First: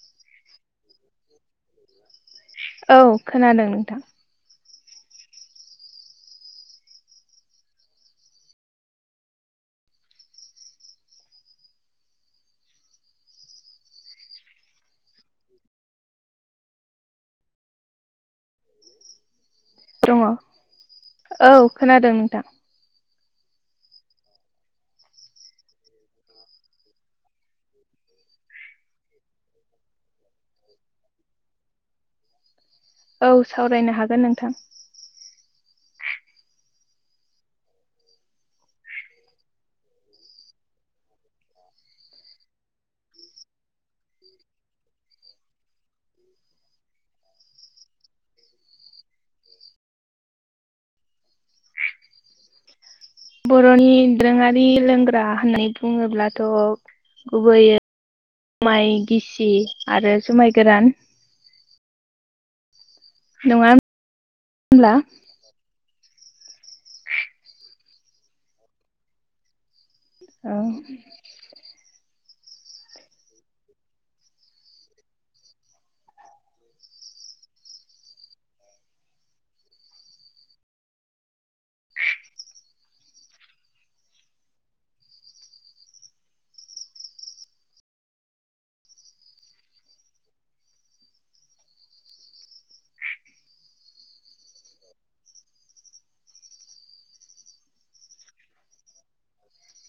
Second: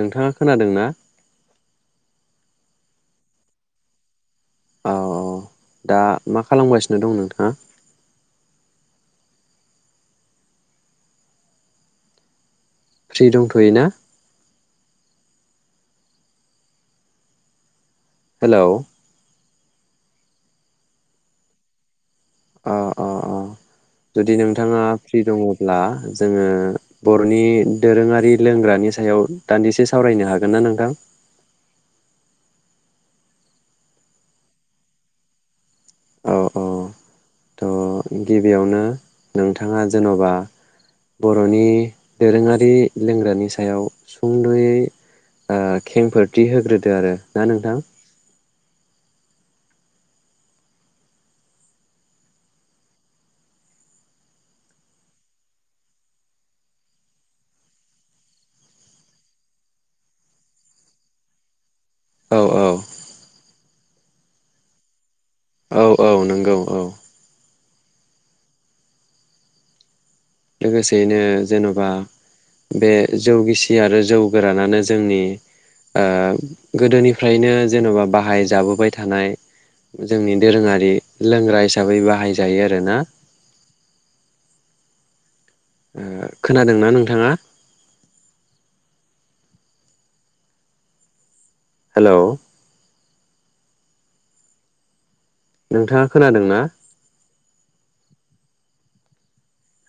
नोंथाङा खोनादों ना? औ खोनादों नोंथां। औ औ दा मा खालामगासिनो दं नोंथाङा? फ्रि दंथ'यो ना? हेलौ दङ औ खोनादों। अ अ अ जुदि नोंथाङा फ्रि दङब्ला जोङो बर'नि दोरोङारि लोंग्रानि सायाव दान्दिसे सावरायनो हागोन ना नोंथां? औ सावरायनो हागोन नोंथां। औ औ थ गिबियावनो नोंथाङा जेनबा बर'नि दोरोङारि लोंग्रानि सायाव सुंद'यै ओ खेंफोरथि होग्रोदो आरो ना नोंथां? बर'नि दोरोङारि लोंग्रा होननानै बुङोब्लाथ' गुबैयै जुमाय गिसि आरो जुमाय गोरान औ औ नङा होन ब्ला? औ औ नंगौ औ औ लोगोसेयैनो जेन'बा बे जौ गिसि आरो जौ गोरानानो जोंनि ओ गोदोनिफ्रायनो जेन'बा बाहाय जाबोबाय थानाय जोंनि दोरोङारि लोंग्रा हिसाबै बाहायजायो आरोना। ओ खोनादोंना नोंथाङा? हेलौ नोंथाङा खोनादों ना?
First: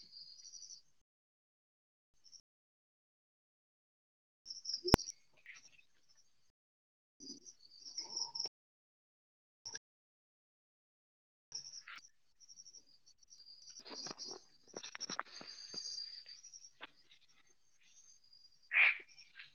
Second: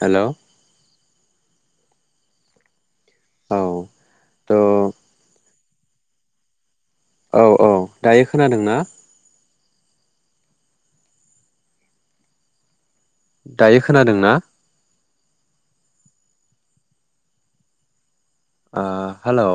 हेलौ औ थ' औ औ दायो खोनादों ना? दायो खोनादोंना? आ हेलौ